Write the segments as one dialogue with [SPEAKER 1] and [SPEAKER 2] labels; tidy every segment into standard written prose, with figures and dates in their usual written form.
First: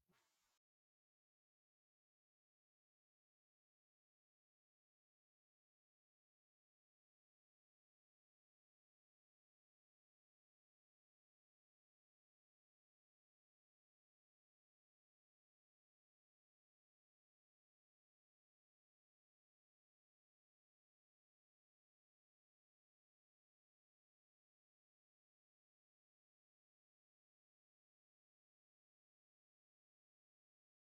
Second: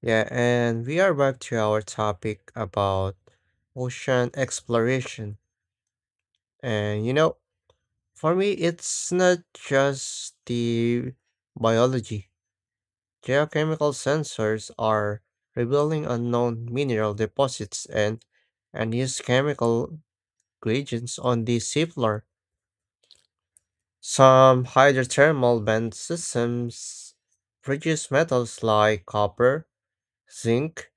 [SPEAKER 1] Yeah, and we are back to our topic about ocean exploration. And you know, for me, it's not just the biology. Geochemical sensors are revealing unknown mineral deposits and unused chemical reagents on the seafloor. Some hydrothermal vent systems produce metals like copper, zinc,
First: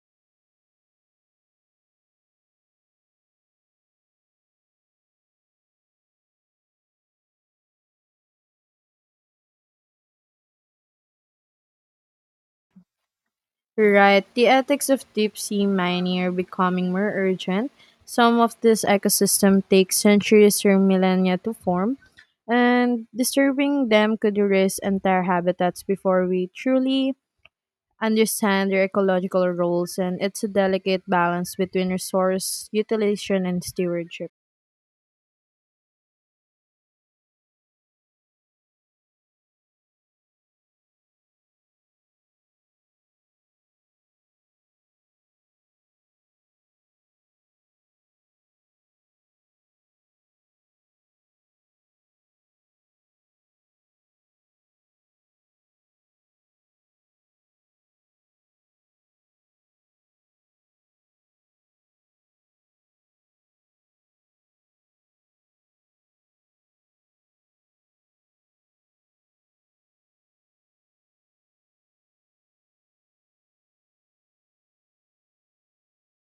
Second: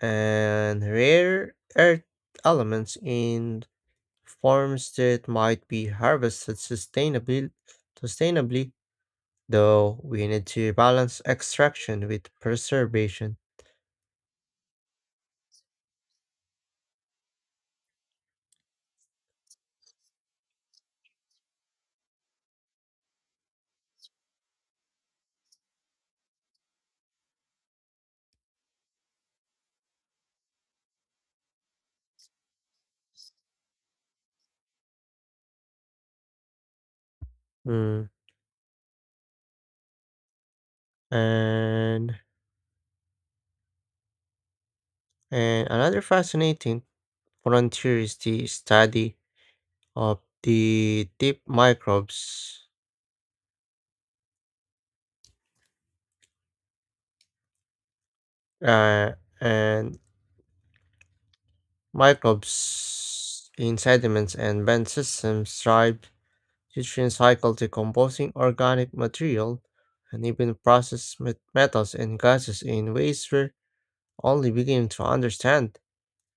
[SPEAKER 1] and rare earth elements in forms that might be harvested sustainably, sustainably though we need to balance extraction with preservation.
[SPEAKER 2] Right. The ethics of deep sea mining are becoming more urgent. Some of this ecosystem take centuries or millennia to form, and disturbing them could erase entire habitats before we truly understand their ecological roles, and it's a delicate balance between resource utilization and stewardship.
[SPEAKER 1] Mm, And, and another fascinating frontier is the study of the deep microbes uh, and microbes in sediments and vent systems thrive. This cycle decomposing organic material and even processed metals and gases in ways we're only beginning to understand.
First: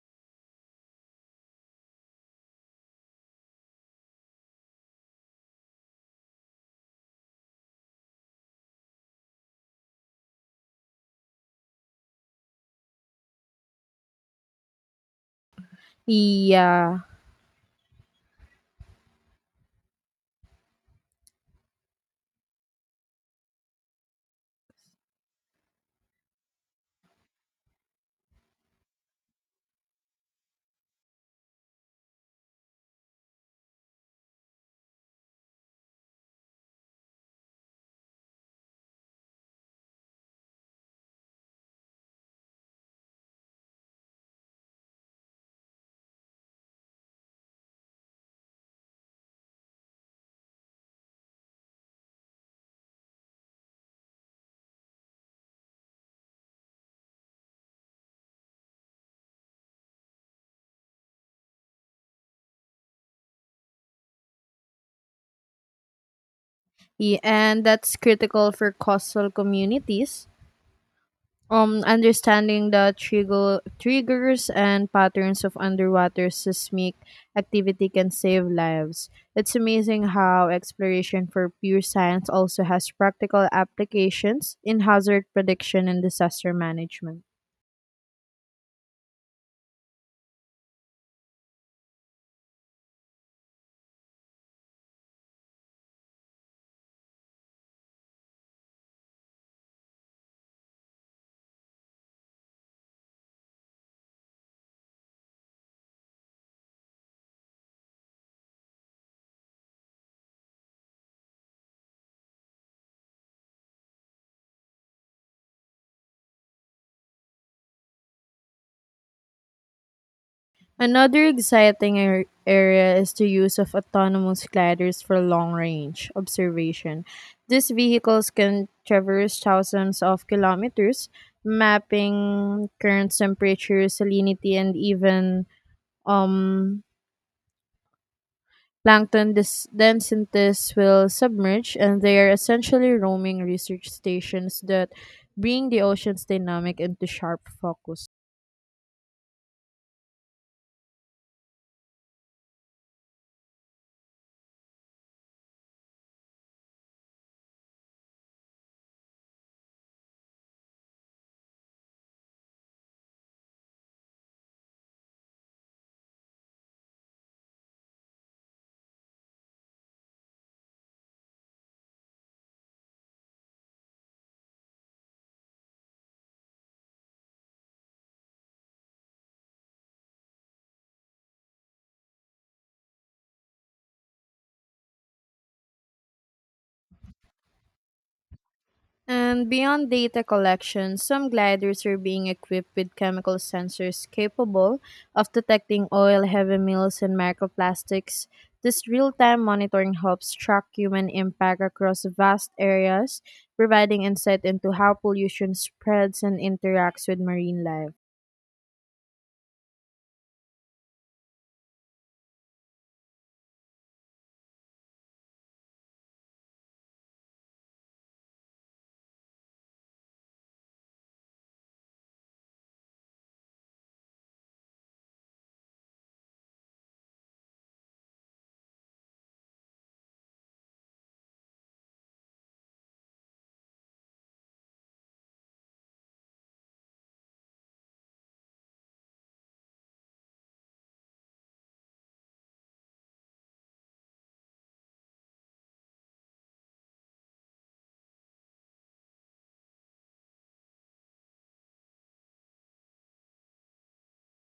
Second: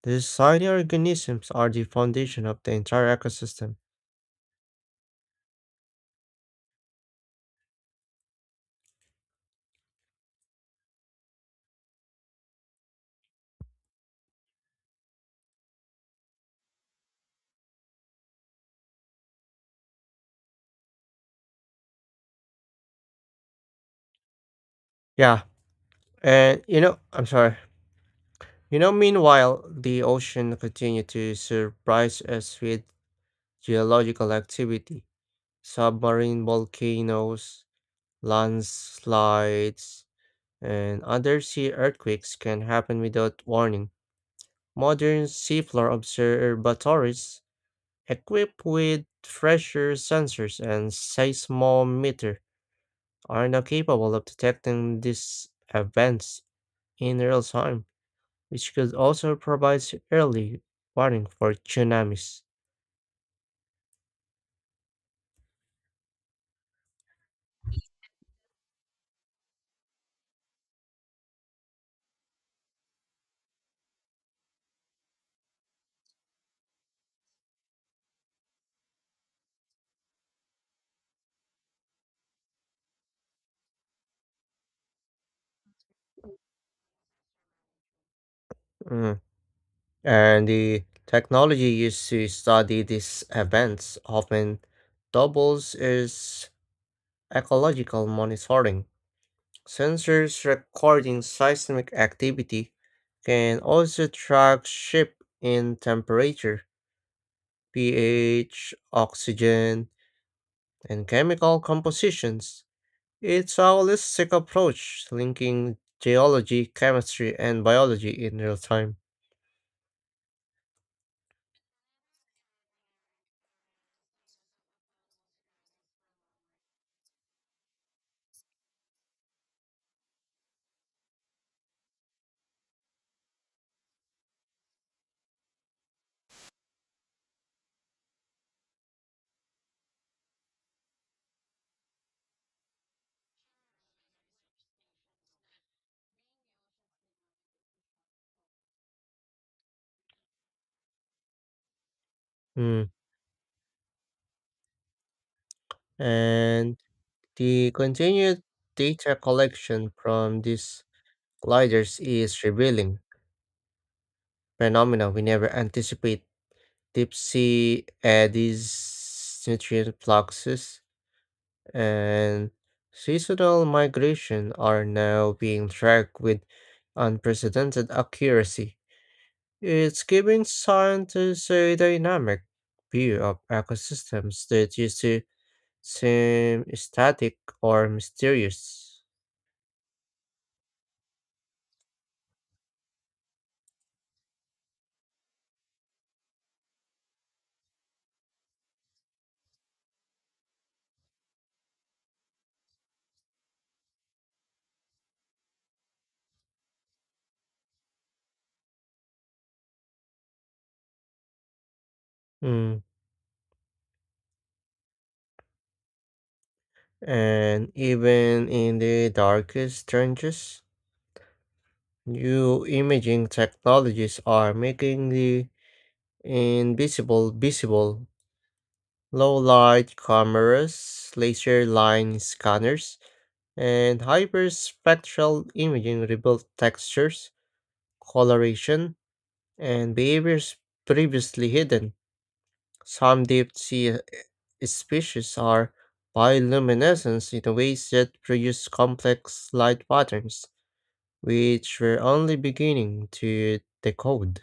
[SPEAKER 1] These tiny organisms are the foundation of the entire ecosystem.
[SPEAKER 2] Yeah.
[SPEAKER 1] Yeah, and you know, I'm sorry. You know, meanwhile, the ocean continue to surprise us with geological activity, submarine volcanoes, landslides, and other sea earthquakes can happen without warning. Modern seafloor observatories, equipped with pressure sensors and seismometer, are now capable of detecting these events in real time, which could also provide early warning for tsunamis.
[SPEAKER 2] Yeah. And that's critical for coastal communities. Understanding the triggers and patterns of underwater seismic activity can save lives. It's amazing how exploration for pure science also has practical applications in hazard prediction and disaster management.
[SPEAKER 1] Mm. And the technology used to study these events often doubles as ecological monitoring. Sensors recording seismic activity can also track shift in temperature, pH, oxygen, and chemical compositions. It's a holistic approach linking geology, chemistry, and biology in real time.
[SPEAKER 2] Another exciting area is the use of autonomous gliders for long range observation. These vehicles can traverse thousands of kilometers, mapping currents, temperature, salinity, and even um, plankton densities will submerge, and they are essentially roaming research stations that bring the ocean's dynamic into sharp focus.
[SPEAKER 1] Mm. And the continued data collection from these gliders is revealing phenomena we never anticipated. Tipsy Eddies, nutrient fluxes, and seasonal migration are now being tracked with unprecedented accuracy. It's giving scientists a dynamic view of ecosystems that used to seem static or mysterious.
[SPEAKER 2] And beyond data collection, some gliders are being equipped with chemical sensors capable of detecting oil, heavy metals, and microplastics. This real time monitoring helps track human impact across vast areas, providing insight into how pollution spreads and interacts with marine life.
[SPEAKER 1] Mm. And even in the darkest trenches, new imaging technologies are making the invisible visible. Low light cameras, laser line scanners, and hyperspectral imaging reveal textures, coloration, and behaviors previously hidden. Some deep sea species are bioluminescent in ways that produce complex light patterns, which we're only beginning to decode.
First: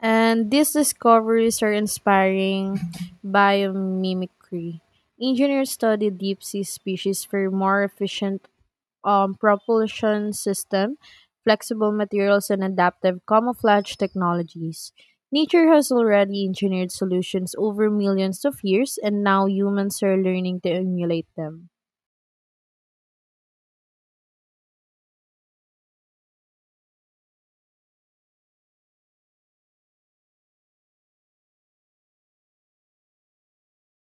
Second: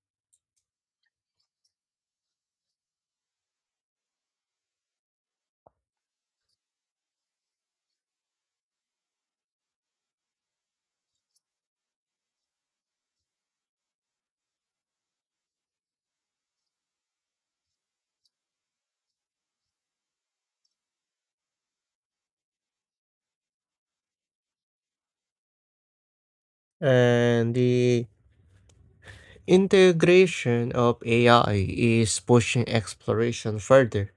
[SPEAKER 2] And these discoveries are inspiring biomimicry. Engineers study deep sea species for more efficient propulsion system, flexible materials, and adaptive camouflage technologies. Nature has already engineered solutions over millions of years, and now humans are learning to emulate them.
[SPEAKER 1] And the Integration of AI is pushing exploration further.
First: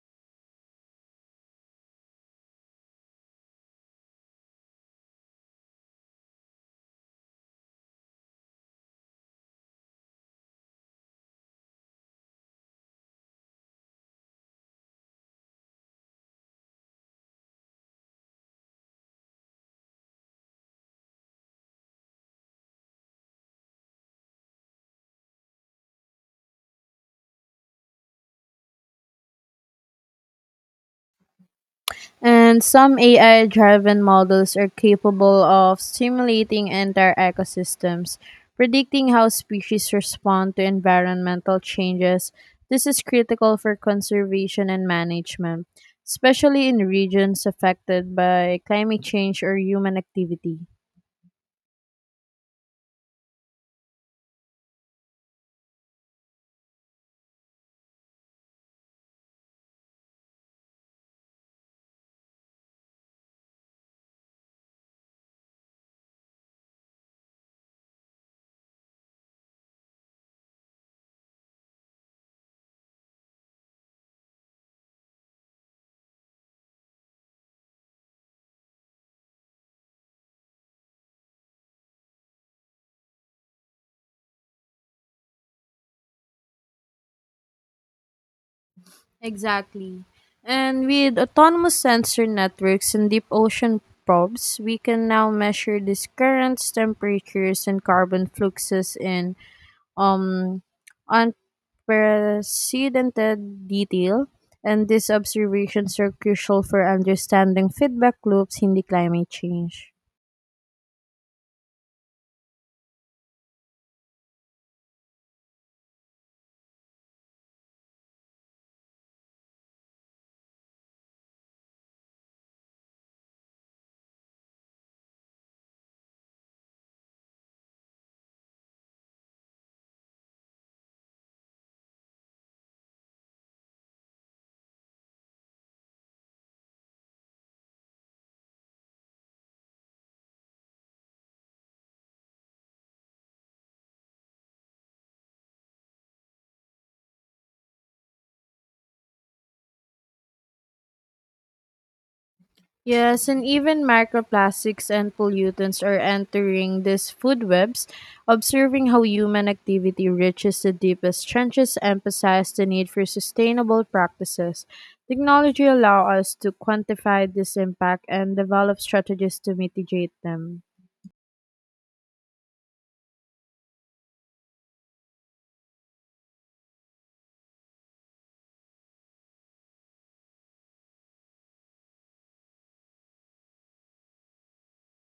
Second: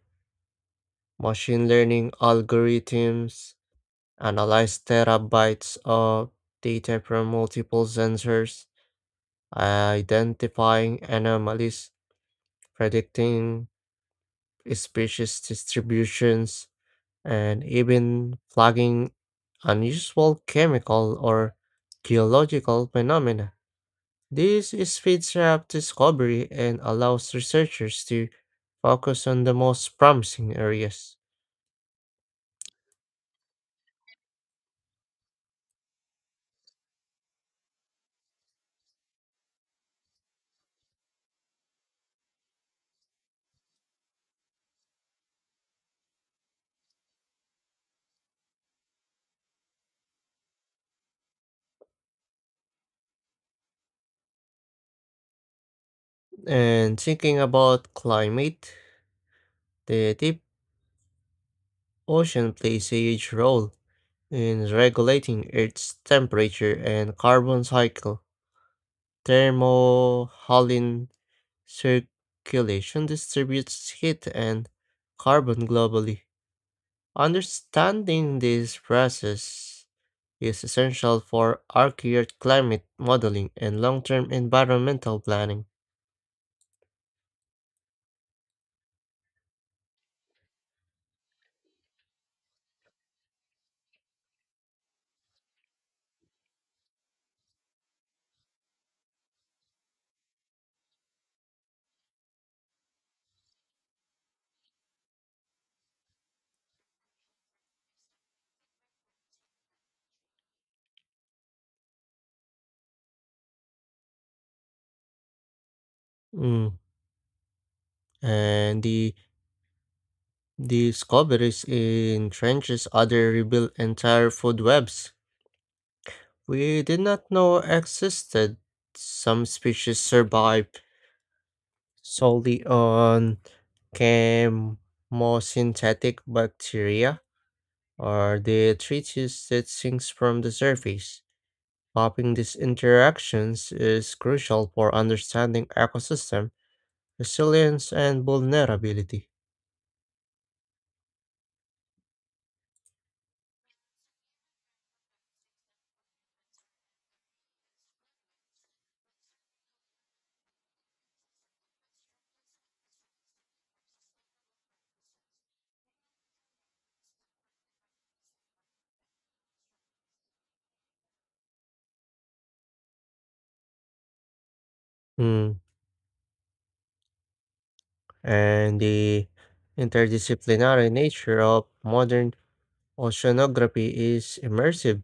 [SPEAKER 1] Machine learning algorithms analyze terabytes of data from multiple sensors, identifying anomalies, predicting species distributions, and even flagging unusual chemical or geological phenomena. This speeds up discovery and allows researchers to focus on the most promising areas.
[SPEAKER 2] And some AI driven models are capable of simulating entire ecosystems, predicting how species respond to environmental changes. This is critical for conservation and management, especially in regions affected by climate change or human activity.
[SPEAKER 1] And thinking about climate, the deep ocean plays a huge role in regulating Earth's temperature and carbon cycle. Thermohaline circulation distributes heat and carbon globally. Understanding this process is essential for accurate climate modeling and long term environmental planning.
[SPEAKER 2] Exactly. And with autonomous sensor networks and deep ocean probes, we can now measure these currents, temperatures, and carbon fluxes in um, unprecedented detail, and these observations are crucial for understanding feedback loops in the climate change.
[SPEAKER 1] Mm, And the Discoveries in trenches other rebuilt entire food webs we did not know existed. Some species survive solely on chemosynthetic bacteria or the treatise that sinks from the surface. Mapping these interactions is crucial for understanding ecosystem resilience and vulnerability.
[SPEAKER 2] Yes, and even microplastics and pollutants are entering these food webs. Observing how human activity reaches the deepest trenches emphasizes the need for sustainable practices. Technology allows us to quantify this impact and develop strategies to mitigate them.
[SPEAKER 1] Mm, and the interdisciplinary nature of modern oceanography is immersive.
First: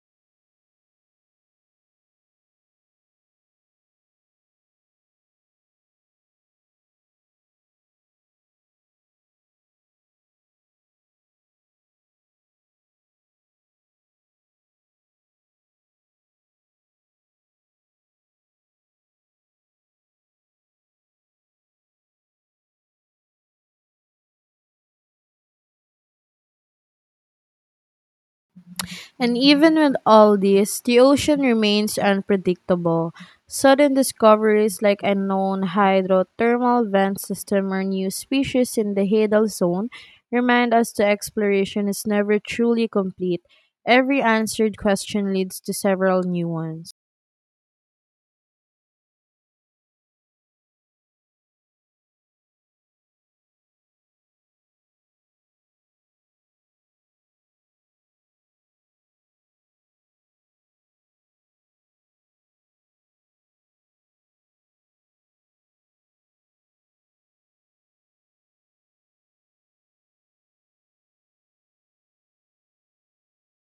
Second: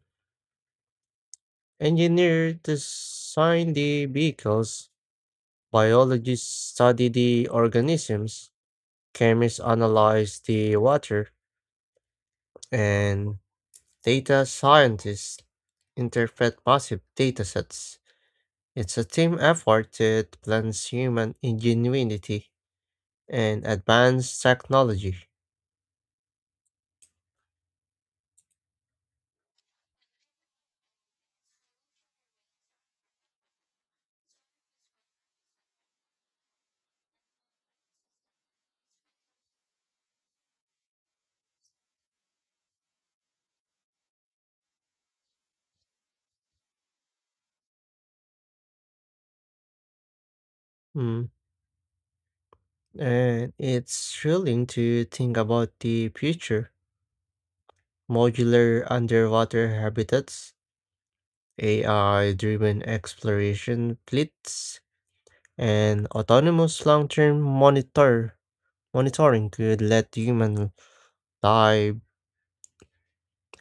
[SPEAKER 1] Engineers design the vehicles, biologists study the organisms, chemists analyze the water, and data scientists interpret massive datasets. It's a team effort that blends human ingenuity and advanced technology.
[SPEAKER 2] And even with all this, the ocean remains unpredictable. Sudden discoveries like unknown hydrothermal vent system or new species in the Hadal zone remind us the exploration is never truly complete. Every answered question leads to several new ones.
[SPEAKER 1] Mm. And it's thrilling to think about the future modular underwater habitats, AI driven exploration fleets, and autonomous long term monitoring could let humans dive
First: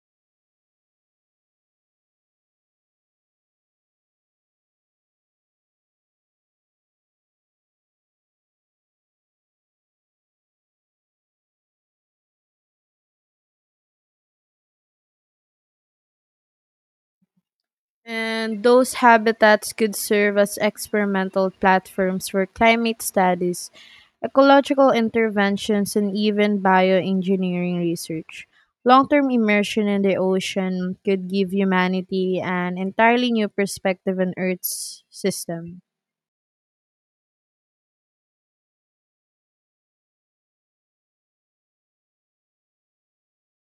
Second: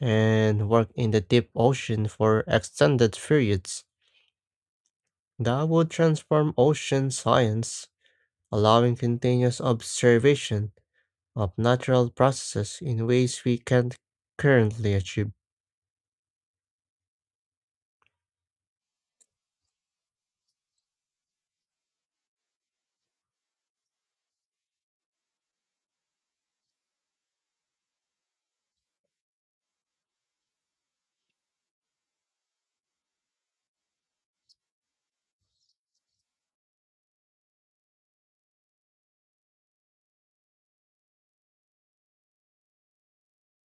[SPEAKER 1] and work in the deep ocean for extended periods. That would transform ocean science, allowing continuous observation of natural processes in ways we can't currently achieve.
[SPEAKER 2] And those habitats could serve as experimental platforms for climate studies, ecological interventions, and even bioengineering research. Long term immersion in the ocean could give humanity an entirely new perspective on Earth's system.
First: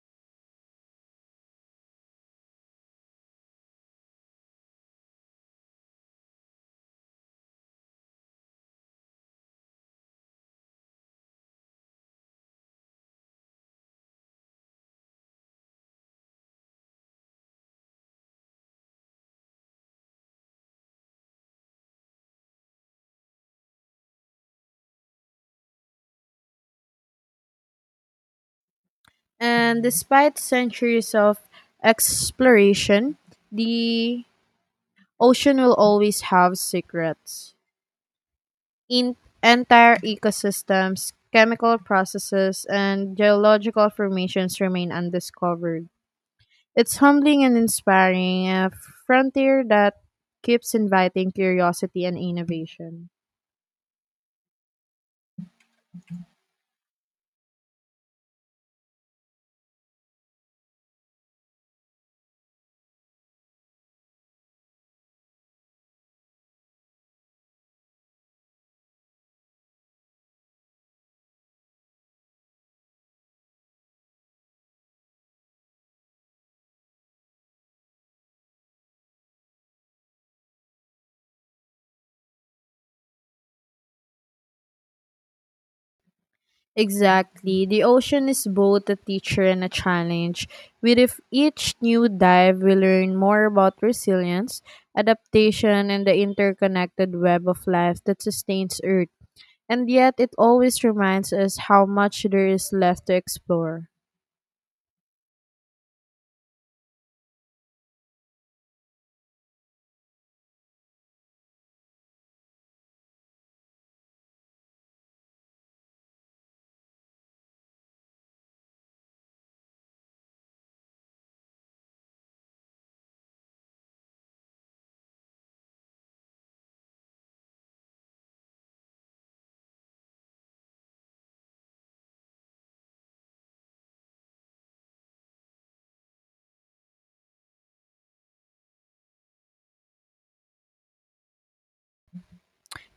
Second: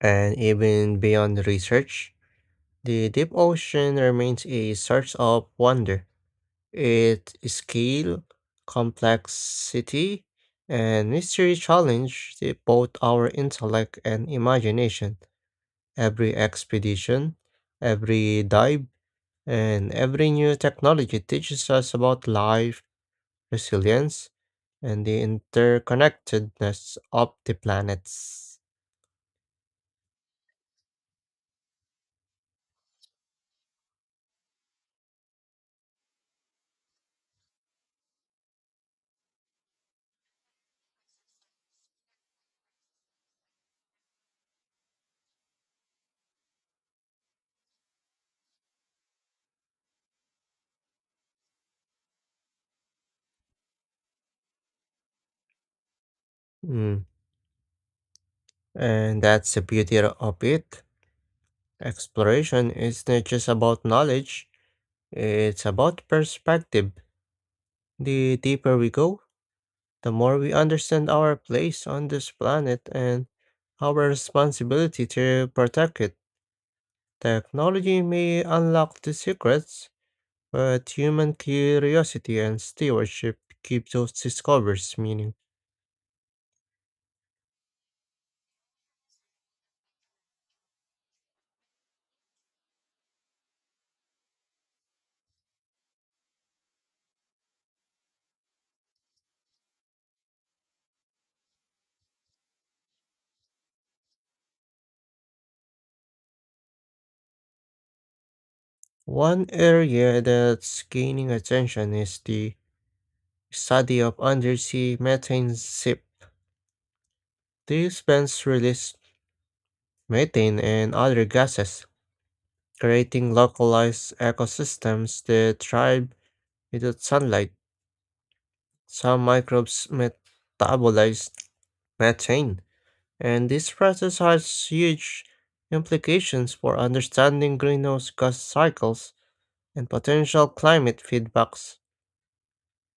[SPEAKER 1] And even beyond research, the deep ocean remains a source of wonder. Its scale, complexity, and mystery challenge both our intellect and imagination. Every expedition, every dive, and every new technology teaches us about life, resilience, and the interconnectedness of the planets.
[SPEAKER 2] And despite centuries of exploration, the ocean will always have secrets. In entire ecosystems, chemical processes, and geological formations remain undiscovered. It's humbling and inspiring, a frontier that keeps inviting curiosity and innovation.
[SPEAKER 1] Mm. And that's the beauty of it. Exploration is not just about knowledge, it's about perspective. The deeper we go, the more we understand our place on this planet and our responsibility to protect it. Technology may unlock the secrets, but human curiosity and stewardship keep those discoveries meaning.
[SPEAKER 2] Exactly. The ocean is both a teacher and a challenge. With if each new dive, we learn more about resilience, adaptation, and the interconnected web of life that sustains Earth. And yet, it always reminds us how much there is left to explore.
[SPEAKER 1] One area that's gaining attention is the study of undersea methane ship. These vents release methane, and other gases, creating localized ecosystems that thrive without sunlight. Some microbes metabolize methane, and this process has huge implications for understanding greenhouse gas cycles and potential climate feedbacks.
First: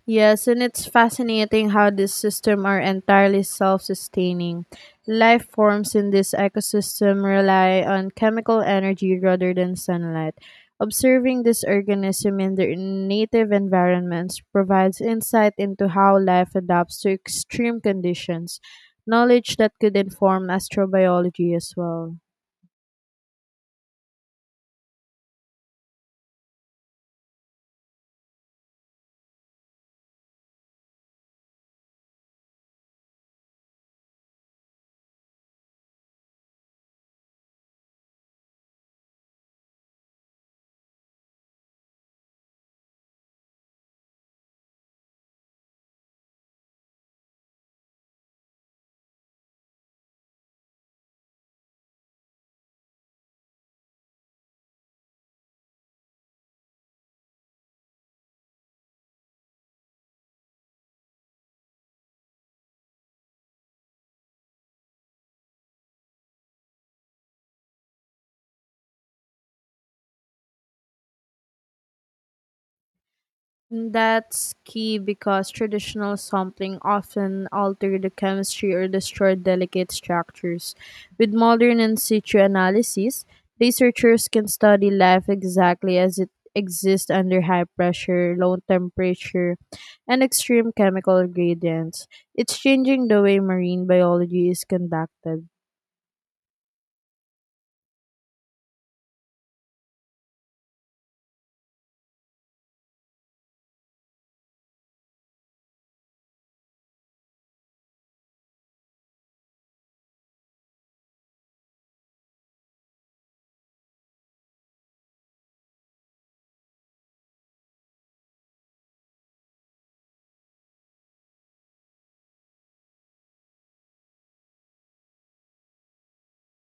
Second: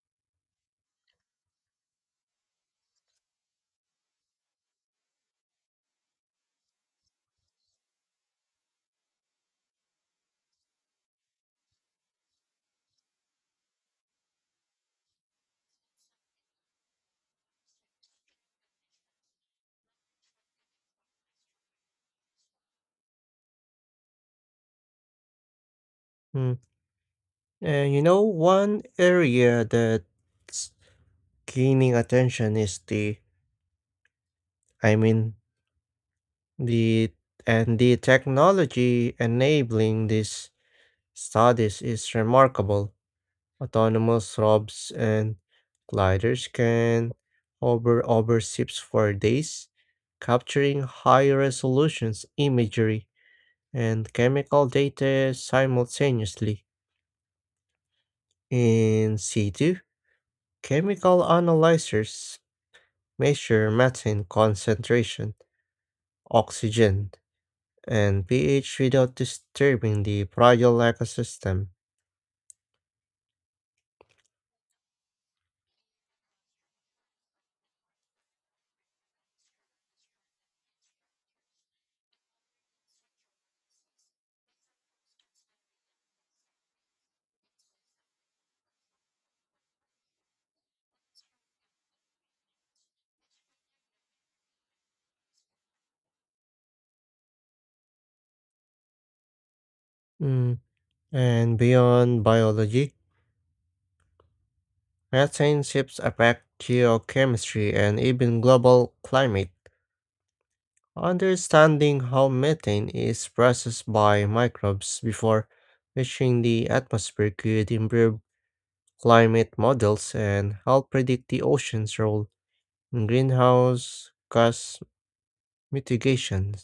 [SPEAKER 2] Yes, and it's fascinating how this system are entirely self-sustaining. Life forms in this ecosystem rely on chemical energy rather than sunlight. Observing this organism in their native environments provides insight into how life adapts to extreme conditions, knowledge that could inform astrobiology as well.
[SPEAKER 1] Mm. And you know, one area that's gaining attention is the, I mean, The and the technology enabling these studies is remarkable. Autonomous robes and gliders can hover over ships for days, capturing high resolutions imagery and chemical data simultaneously. In situ, chemical analyzers measure methane concentration, oxygen and pH without disturbing the fragile ecosystem.
[SPEAKER 2] That's key because traditional sampling often alter the chemistry or destroy delicate structures. With modern in situ analysis, researchers can study life exactly as it exists under high pressure, low temperature, and extreme chemical gradients. It's changing the way marine biology is conducted.
[SPEAKER 1] Mm, And beyond biology, methane relationships affect geochemistry and even global climate. Understanding how methane is processed by microbes before reaching the atmosphere could improve climate models and help predict the ocean's role in greenhouse gas mitigation.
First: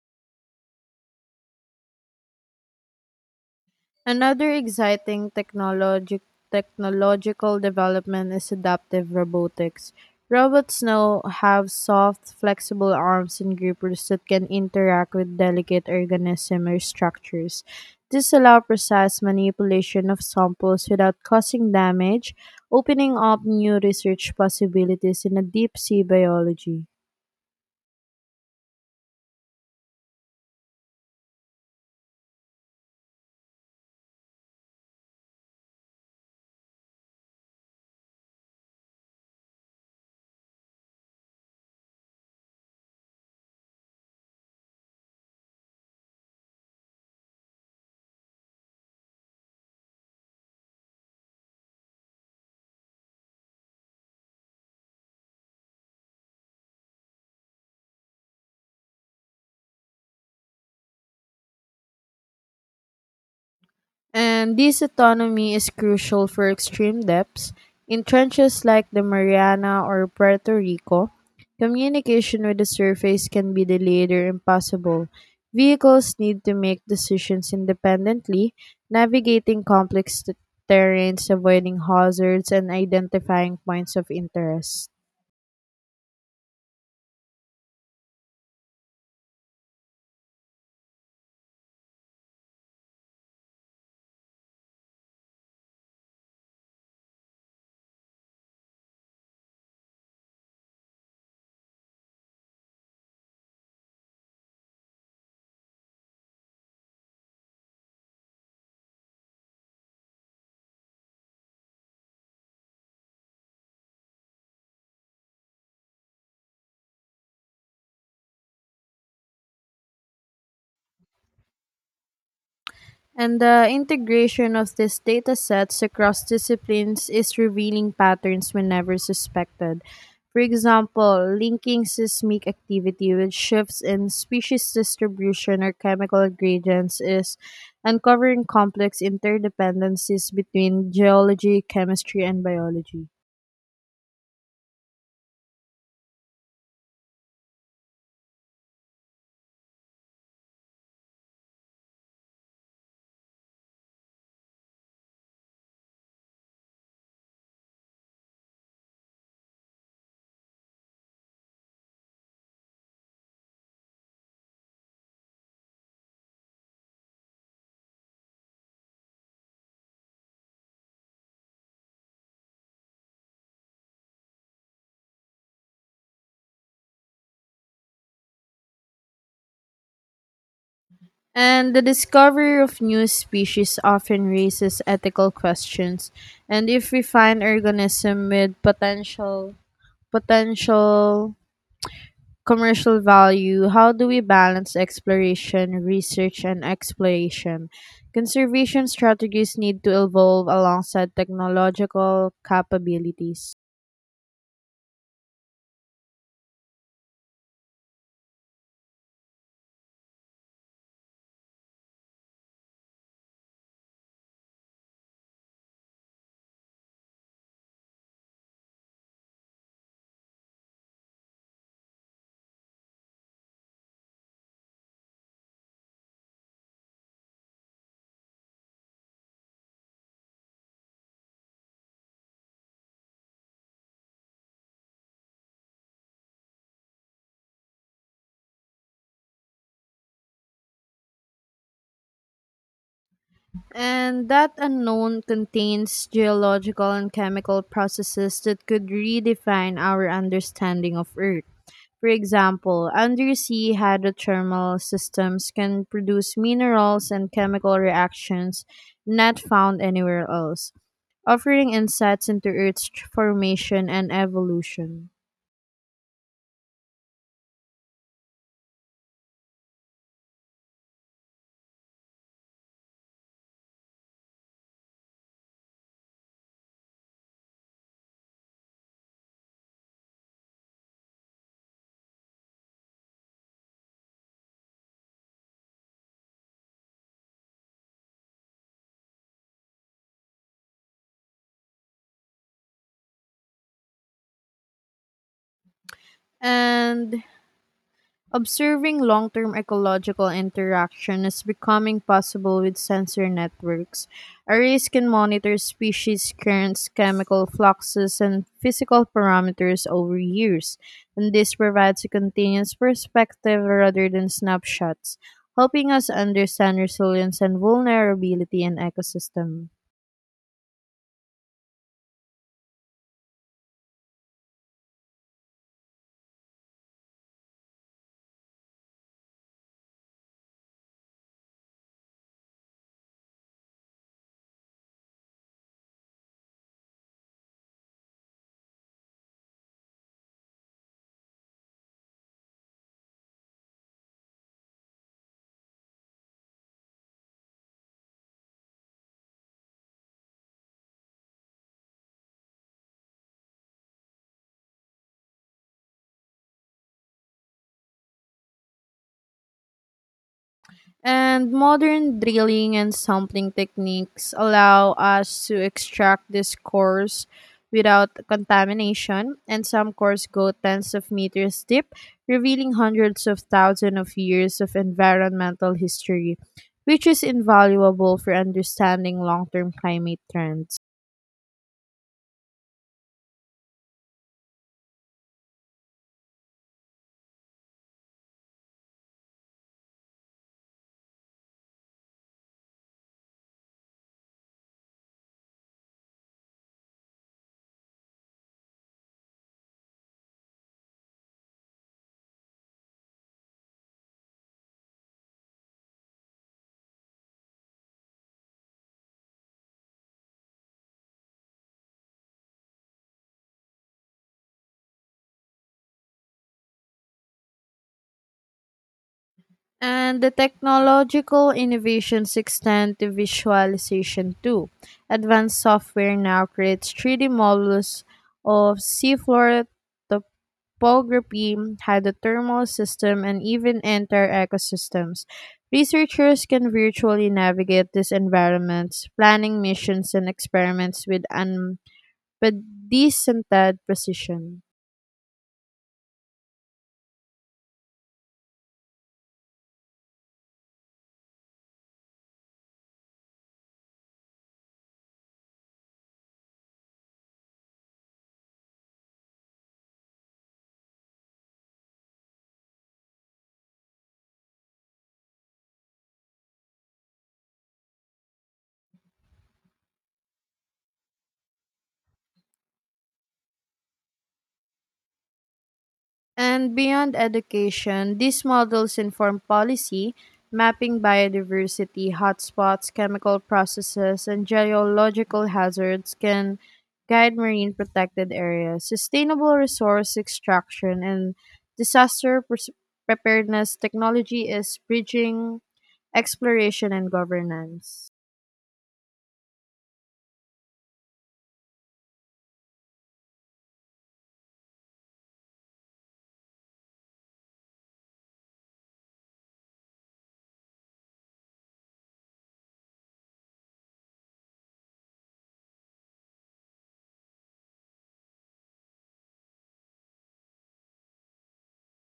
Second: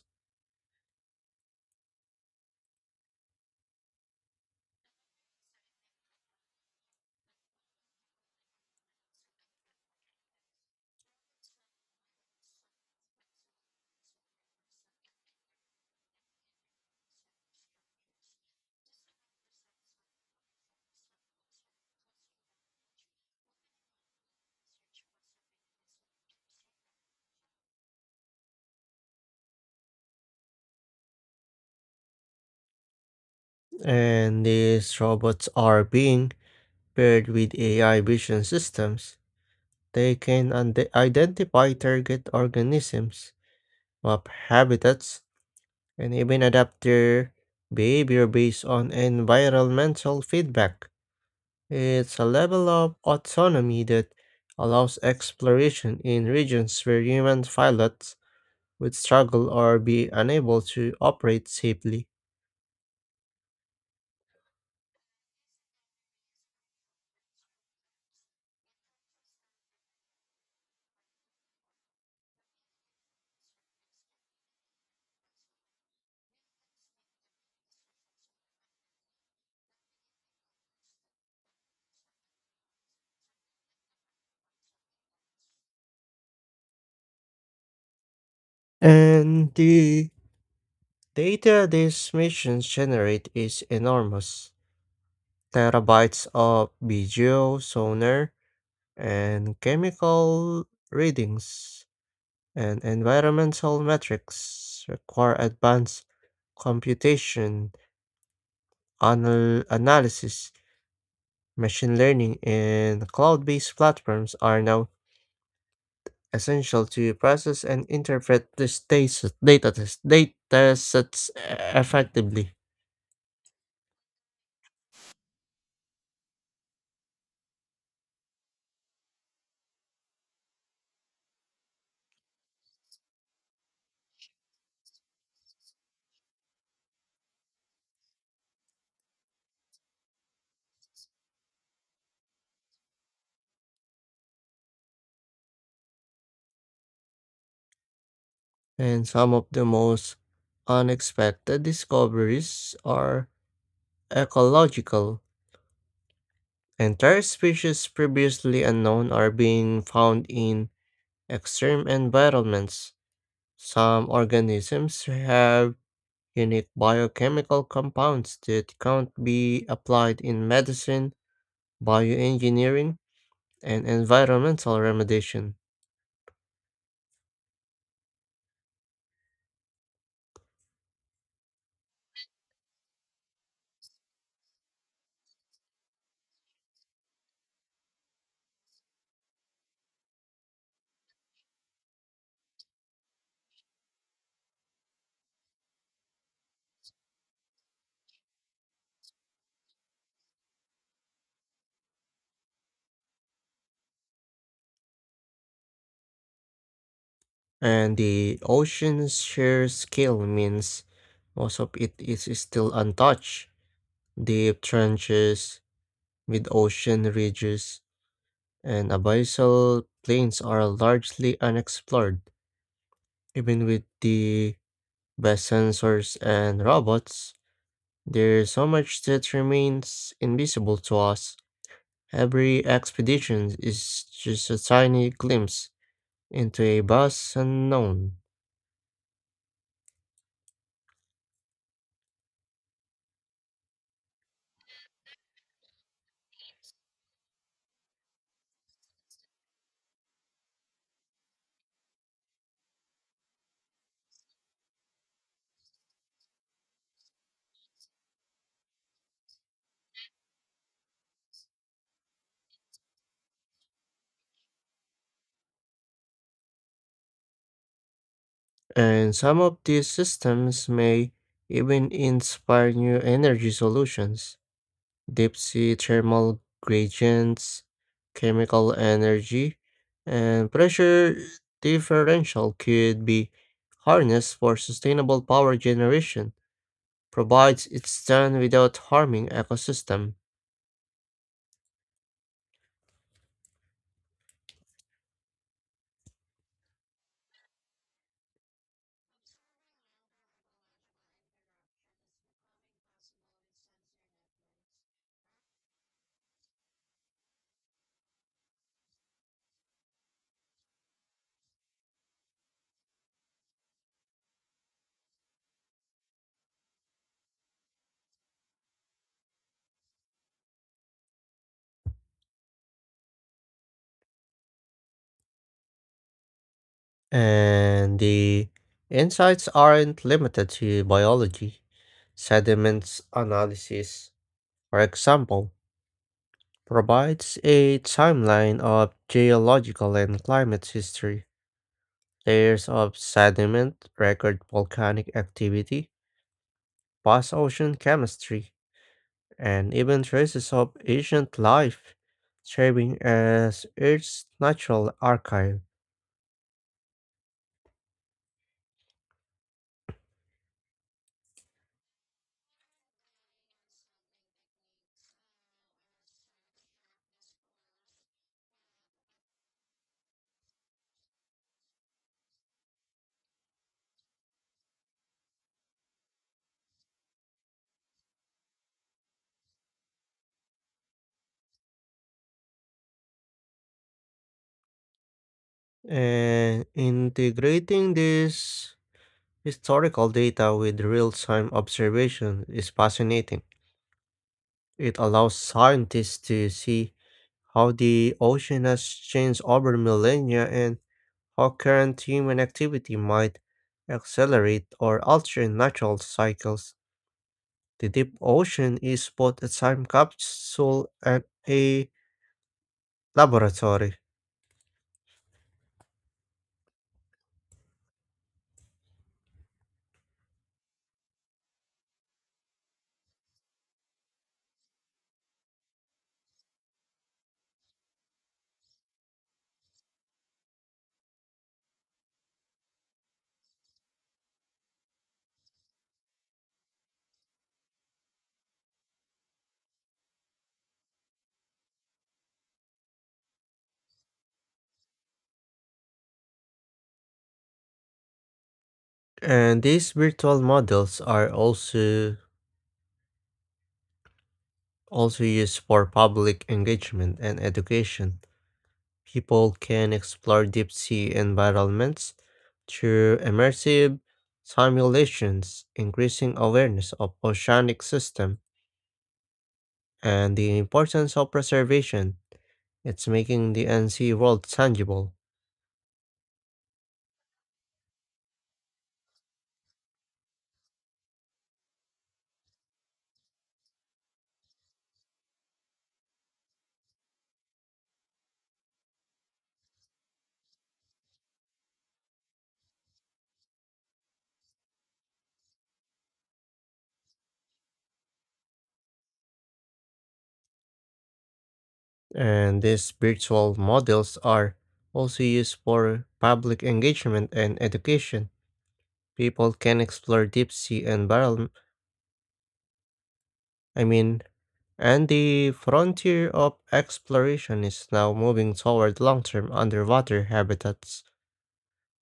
[SPEAKER 2] Another exciting technological development is adaptive robotics. Robots now have soft, flexible arms and grippers that can interact with delicate organisms or structures. This allows precise manipulation of samples without causing damage, opening up new research possibilities in a deep sea biology.
[SPEAKER 1] And these robots are being paired with AI vision systems. They can identify target organisms, map habitats, and even adapt their behavior based on environmental feedback. It's a level of autonomy that allows exploration in regions where human pilots would struggle or be unable to operate safely.
[SPEAKER 2] And this autonomy is crucial for extreme depths. In trenches like the Mariana or Puerto Rico, communication with the surface can be delayed or impossible. Vehicles need to make decisions independently, navigating complex terrains, avoiding hazards, and identifying points of interest.
[SPEAKER 1] And the data these missions generate is enormous. Terabytes of video, sonar, and chemical readings, and environmental metrics require advanced computation, analysis. Machine learning, and cloud based platforms are now essential to process and interpret these data sets effectively.
[SPEAKER 2] And the integration of these data sets across disciplines is revealing patterns we never suspected. For example, linking seismic activity with shifts in species distribution or chemical gradients is uncovering complex interdependencies between geology, chemistry, and biology.
[SPEAKER 1] And some of the most unexpected discoveries are ecological. Entire species previously unknown are being found in extreme environments. Some organisms have unique biochemical compounds that can't be applied in medicine, bioengineering, and environmental remediation.
[SPEAKER 2] And the discovery of new species often raises ethical questions. And if we find organism with potential commercial value, how do we balance exploration research and exploration? Conservation strategies need to evolve alongside technological capabilities.
[SPEAKER 1] And the ocean's sheer scale means most of it is still untouched. Deep trenches, mid ocean ridges, and abyssal plains are largely unexplored. Even with the best sensors and robots, there's so much that remains invisible to us. Every expedition is just a tiny glimpse into a vast unknown,
[SPEAKER 2] And that unknown contains geological and chemical processes that could redefine our understanding of Earth. For example, undersea hydrothermal systems can produce minerals and chemical reactions not found anywhere else, offering insights into Earth's formation and evolution.
[SPEAKER 1] and some of these systems may even inspire new energy solutions. Deep sea thermal gradients, chemical energy, and pressure differential could be harnessed for sustainable power generation, provides it's done without harming ecosystem.
[SPEAKER 2] And observing long term ecological interaction is becoming possible with sensor networks. Arrays can monitor species currents, chemical fluxes, and physical parameters over years, and this provides a continuous perspective rather than snapshots, helping us understand resilience and vulnerability in ecosystem.
[SPEAKER 1] And the insights aren't limited to biology. Sediments analysis, for example, provides a timeline of geological and climate history. Layers of sediment record volcanic activity, past ocean chemistry, and even traces of ancient life, serving as Earth's natural archive.
[SPEAKER 2] And modern drilling and sampling techniques allow us to extract these cores without contamination, and some cores go tens of meters deep, revealing hundreds of thousands of years of environmental history, which is invaluable for understanding long term climate trends.
[SPEAKER 1] And integrating this historical data with real time observation is fascinating. It allows scientists to see how the ocean has changed over millennia and how current human activity might accelerate or alter natural cycles. The deep ocean is both a time capsule and a laboratory.
[SPEAKER 2] And the technological innovations extend to visualization too. Advanced software now creates 3D models of seafloor topography, hydrothermal system, and even entire ecosystems. Researchers can virtually navigate these environments, planning missions and experiments with unprecedented precision.
[SPEAKER 1] And these virtual models are also used for public engagement and education. People can explore deep sea environments through immersive simulations, increasing awareness of oceanic systems and the importance of preservation. It's making the NC world tangible,
[SPEAKER 2] And beyond education, these models inform policy, mapping biodiversity hotspots, chemical processes, and geological hazards can guide marine protected areas, sustainable resource extraction, and disaster pres- preparedness. Technology is bridging exploration and governance.
[SPEAKER 1] and these virtual models are also used for public engagement and education. People can explore deep sea environment. I mean, and the frontier of exploration is now moving toward long-term underwater habitats.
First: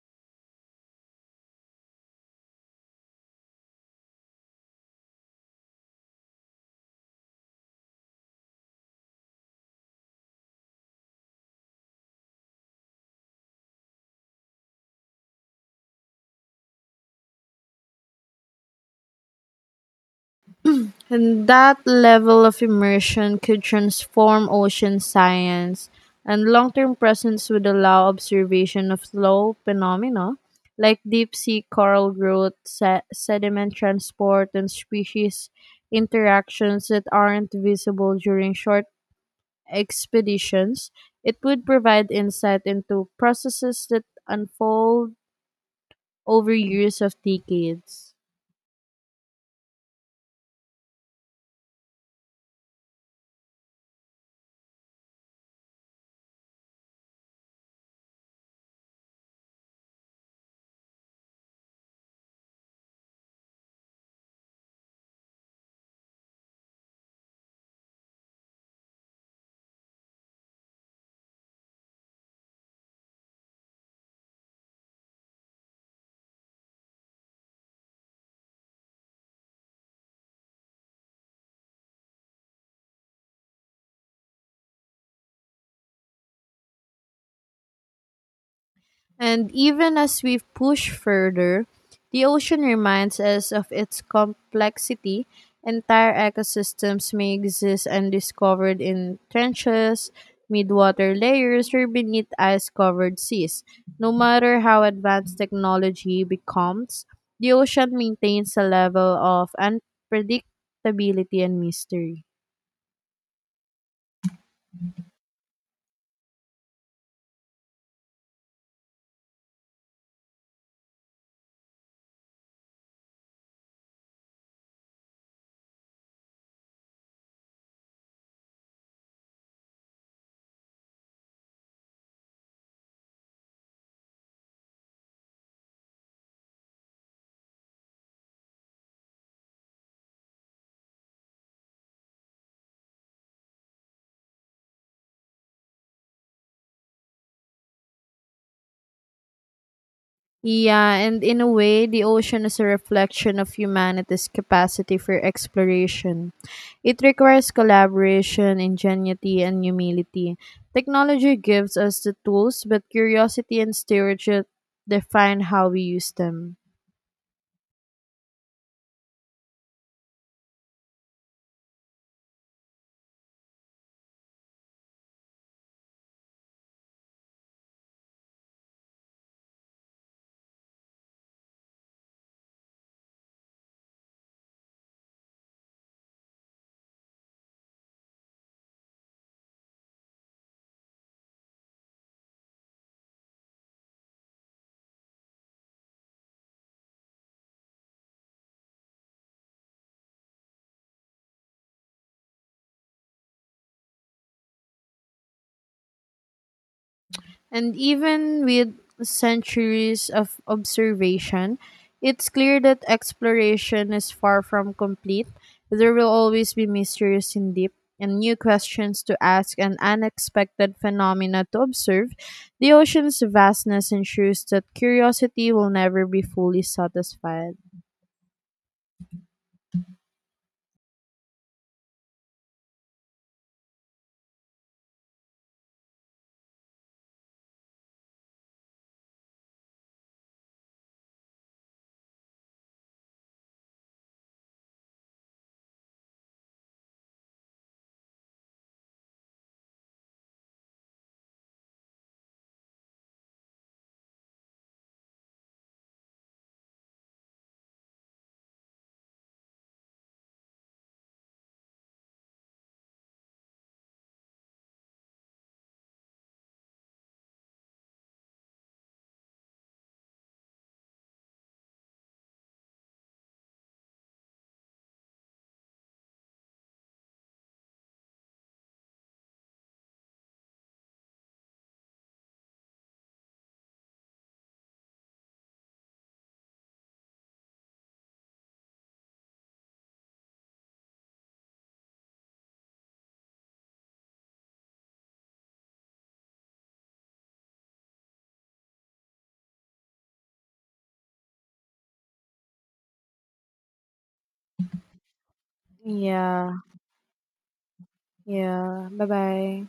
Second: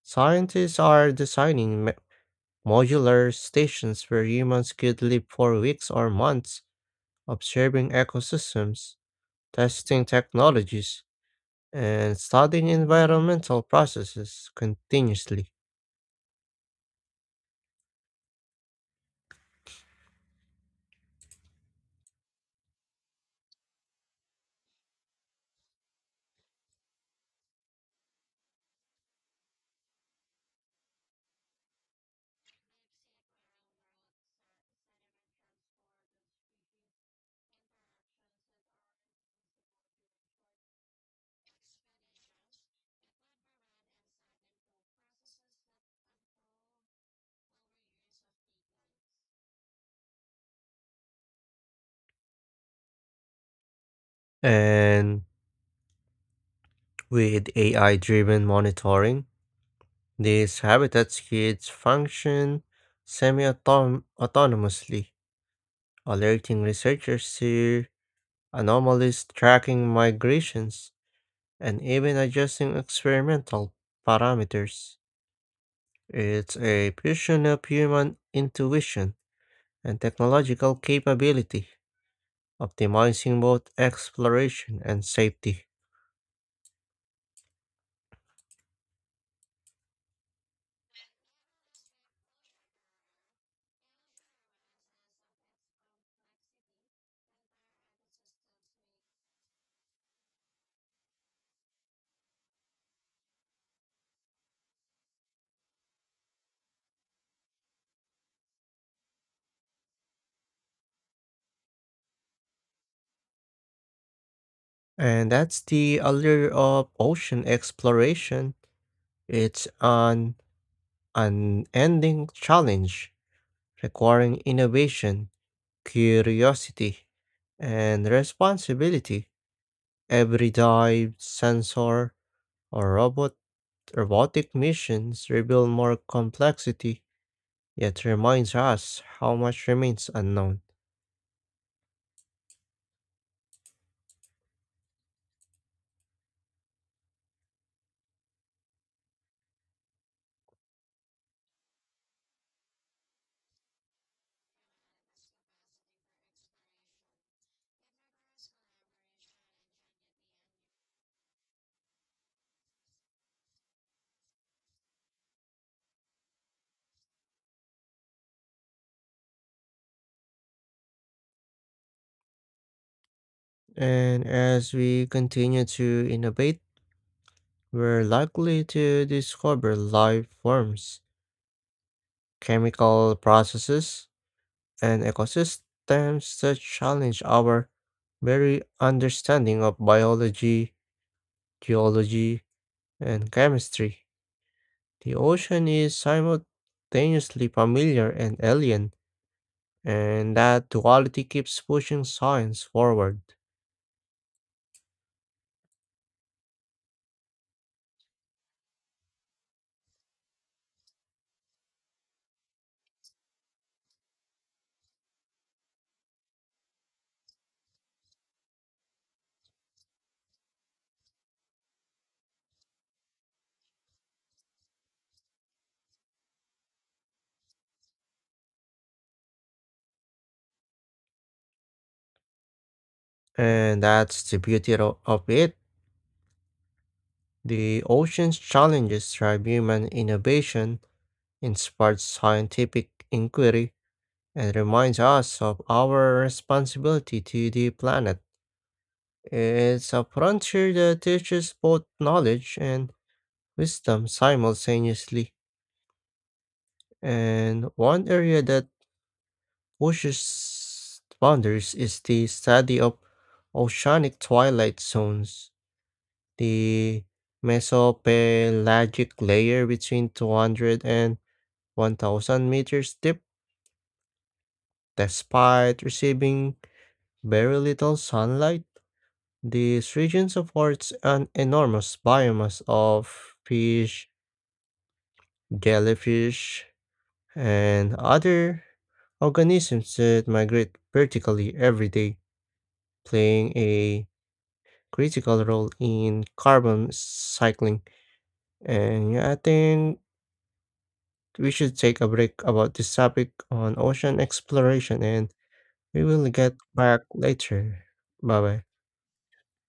[SPEAKER 1] Scientists are designing modular stations where humans could live for weeks or months observing ecosystems, testing technologies, and studying environmental processes continuously.
[SPEAKER 2] And that level of immersion could transform ocean science, and long term presence would allow observation of slow phenomena like deep sea coral growth, sediment transport, and species interactions that aren't visible during short expeditions. It would provide insight into processes that unfold over years of decades.
[SPEAKER 1] And with AI driven monitoring, these habitats kids function semi autonomously, alerting researchers to anomalies, tracking migrations, and even adjusting experimental parameters. It's a fusion of human intuition and technological capability, optimizing both exploration and safety.
[SPEAKER 2] And even as we push further, the ocean reminds us of its complexity. Entire ecosystems may exist undiscovered in trenches, midwater layers, or beneath ice covered seas. No matter how advanced technology becomes, the ocean maintains a level of unpredictability and mystery.
[SPEAKER 1] And that's the allure of ocean exploration. It's an unending challenge requiring innovation, curiosity, and responsibility. Every dive, sensor, or robotic missions reveal more complexity, yet reminds us how much remains unknown.
[SPEAKER 2] Yeah, and in a way, the ocean is a reflection of humanity's capacity for exploration. It requires collaboration, ingenuity, and humility. Technology gives us the tools, but curiosity and stewardship define how we use them.
[SPEAKER 1] And as we continue to innovate, we're likely to discover life forms, chemical processes, and ecosystems that challenge our very understanding of biology, geology, and chemistry. The ocean is simultaneously familiar and alien, and that duality keeps pushing science forward.
[SPEAKER 2] And even with centuries of observation, it's clear that exploration is far from complete. There will always be mysteries in deep and new questions to ask and unexpected phenomena to observe. The ocean's vastness ensures that curiosity will never be fully satisfied.
[SPEAKER 1] And that's the beauty of it. The ocean's challenges drive human innovation, inspires scientific inquiry, and reminds us of our responsibility to the planet. It's a frontier that teaches both knowledge and wisdom simultaneously. And one area that pushes boundaries is the study of oceanic twilight zones. The mesopelagic layer between 200 and 1,000 meters deep. Despite receiving very little sunlight, this region supports an enormous biomass of fish, jellyfish, and other organisms that migrate vertically every day, playing a critical role in carbon cycling. And yeah, I think we should take a break about this topic on ocean exploration, and we will
[SPEAKER 2] Yeah,
[SPEAKER 1] get back later. Bye bye.
[SPEAKER 2] yeah. Bye bye.